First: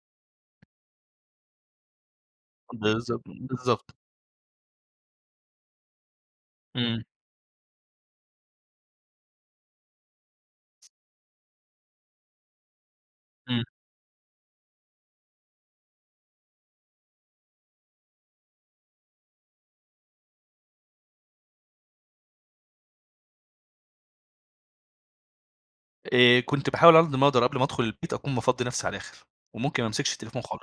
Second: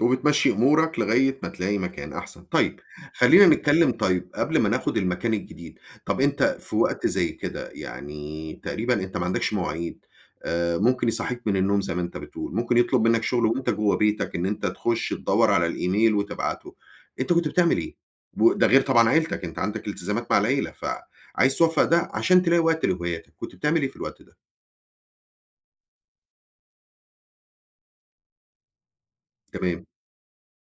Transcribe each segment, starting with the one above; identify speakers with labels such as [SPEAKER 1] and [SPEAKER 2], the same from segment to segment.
[SPEAKER 1] وبتمشّي أمورك لغاية ما تلاقي مكان أحسن. طيب
[SPEAKER 2] بالضبط،
[SPEAKER 1] خلّينا نتكلّم
[SPEAKER 2] بالضبط.
[SPEAKER 1] طيب، قبل ما ناخد المكان الجديد، طب أنت في
[SPEAKER 2] إمم.
[SPEAKER 1] وقت زي كده يعني تقريبًا أنت ما عندكش مواعيد، آآ ممكن يصحّيك من النوم زي ما أنت بتقول، ممكن يطلب منّك شغل
[SPEAKER 2] إمم.
[SPEAKER 1] وأنت جوّه بيتك، إن أنت تخُش تدوّر على الإيميل، وتبعته. أنت كنت بتعمل إيه؟ و ده غير طبعًا عيلتك، أنت عندك التزامات مع العيلة، فعايز توفّق ده، عشان تلاقي وقت لهواياتك. كنت بتعمل إيه في الوقت ده؟
[SPEAKER 2] آآ، كنت باحاول على قد ما اقدر قبل ما ادخل البيت، أكون مفضّي نفسي على الآخر، وممكن
[SPEAKER 1] تمام.
[SPEAKER 2] ما امسكش التليفون خال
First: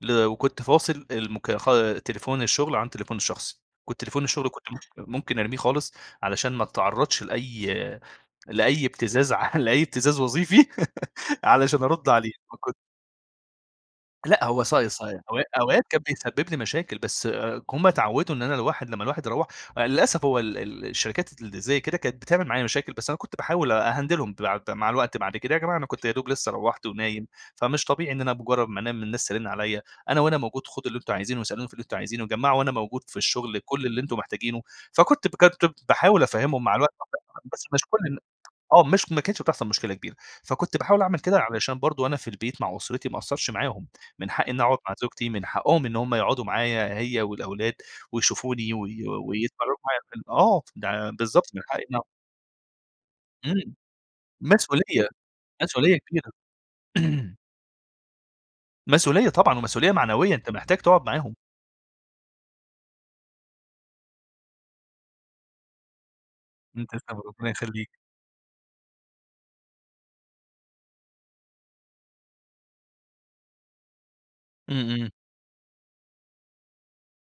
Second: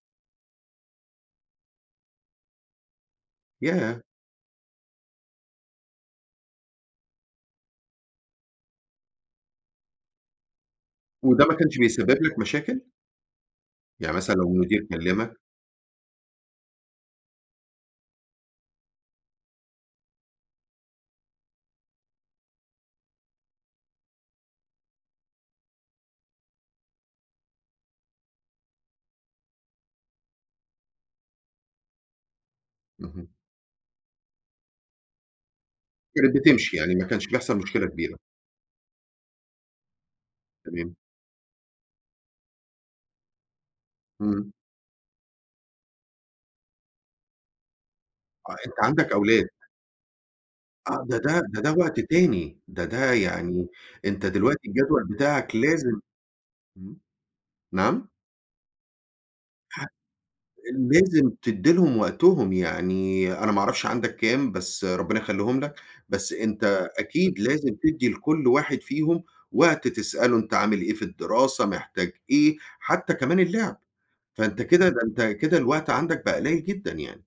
[SPEAKER 2] ل وكنت فاصل المكا خا تليفون الشغل عن التليفون الشخصي.
[SPEAKER 1] ياه!
[SPEAKER 2] وتليفون الشغل كنت ممكن ممكن ارميه خالص، علشان ما اتعرّضش لأي لأي ابتزاز ع لأي ابتزاز وظيفي
[SPEAKER 1] وده ما كانش
[SPEAKER 2] علشان أرد
[SPEAKER 1] بيسبب
[SPEAKER 2] عليه.
[SPEAKER 1] لك
[SPEAKER 2] فكنت
[SPEAKER 1] مشاكل؟ يعني مثلًا
[SPEAKER 2] لأ،
[SPEAKER 1] لو
[SPEAKER 2] هو
[SPEAKER 1] المدير
[SPEAKER 2] صاي صاي
[SPEAKER 1] كلمك.
[SPEAKER 2] أو أوقات كان بيسبب لي مشاكل، بس هم اتعوّدوا إن أنا الواحد لمّا الواحد يروّح، للأسف هو ال ال الشركات اللي زي كده، كانت بتعمل معايا مشاكل، بس أنا كنت باحاول أهندلهم بعد مع الوقت. بعد كده يا جماعة أنا كنت يدوب لسّه روّحت، ونايم، فمش طبيعي إن أنا بمُجرّد ما انام الناس ترن عليّا. أنا وأنا موجود خدوا اللي أنتم عايزينه، واسألوني في اللي أنتم عايزينه. وجمّعوا وأنا موجود في
[SPEAKER 1] اهم.
[SPEAKER 2] الشغل كل اللي أنتم محتاجينه. فكنت بجد باحاول
[SPEAKER 1] كانت
[SPEAKER 2] أفهمهم مع
[SPEAKER 1] بتمشي، يعني
[SPEAKER 2] الوقت
[SPEAKER 1] ما كانش
[SPEAKER 2] [unintelligible]
[SPEAKER 1] بيحصل
[SPEAKER 2] بس مش
[SPEAKER 1] مشكلة
[SPEAKER 2] كل
[SPEAKER 1] كبيرة.
[SPEAKER 2] النا آه، مش ما كانتش بتحصل مشكلة كبيرة. فكنت
[SPEAKER 1] تمام.
[SPEAKER 2] باحاول اعمل كده، علشان برضه وأنا في البيت مع أسرتي ما اقصّرش معاهم، من
[SPEAKER 1] إمم.
[SPEAKER 2] حقي إنّي اقعد مع زوجتي، من حقهم إن هم يقعدوا معايا هي، والأولاد،
[SPEAKER 1] آه،
[SPEAKER 2] ويشوفوني
[SPEAKER 1] أنت
[SPEAKER 2] وي
[SPEAKER 1] عندك أولاد.
[SPEAKER 2] [unintelligible] آه، ده
[SPEAKER 1] آه
[SPEAKER 2] ع
[SPEAKER 1] ده ده
[SPEAKER 2] بالضبط
[SPEAKER 1] ده
[SPEAKER 2] من
[SPEAKER 1] -ده
[SPEAKER 2] حقي إن
[SPEAKER 1] وقت تاني، ده ده يعني
[SPEAKER 2] إمم.
[SPEAKER 1] أنت دلوقتي الجدول
[SPEAKER 2] مسؤولية،
[SPEAKER 1] بتاعك
[SPEAKER 2] مسؤولية
[SPEAKER 1] لازم
[SPEAKER 2] كبيرة.
[SPEAKER 1] إمم. نعم؟
[SPEAKER 2] مسؤولية طبعًا، ومسؤوليّة معنويّة. أنت محتاج
[SPEAKER 1] ال
[SPEAKER 2] تقعد
[SPEAKER 1] لازم
[SPEAKER 2] معاهم.
[SPEAKER 1] تدّي لهم وقتهم، يعني أنا ما اعرفش عندك كام، بس ربنا يخلّيهم لك، بس
[SPEAKER 2] إمم،
[SPEAKER 1] أنت
[SPEAKER 2] تسلم
[SPEAKER 1] أكيد
[SPEAKER 2] ربنا
[SPEAKER 1] لازم
[SPEAKER 2] يخليك.
[SPEAKER 1] تدّي لكل واحد فيهم وقت تسأله أنت عامل إيه في الدراسة، محتاج إيه، حتّى كمان اللعب. فأنت
[SPEAKER 2] إمم،
[SPEAKER 1] كده ده
[SPEAKER 2] إمم.
[SPEAKER 1] أنت كده الوقت عندك بقى قليل جدًا يعني.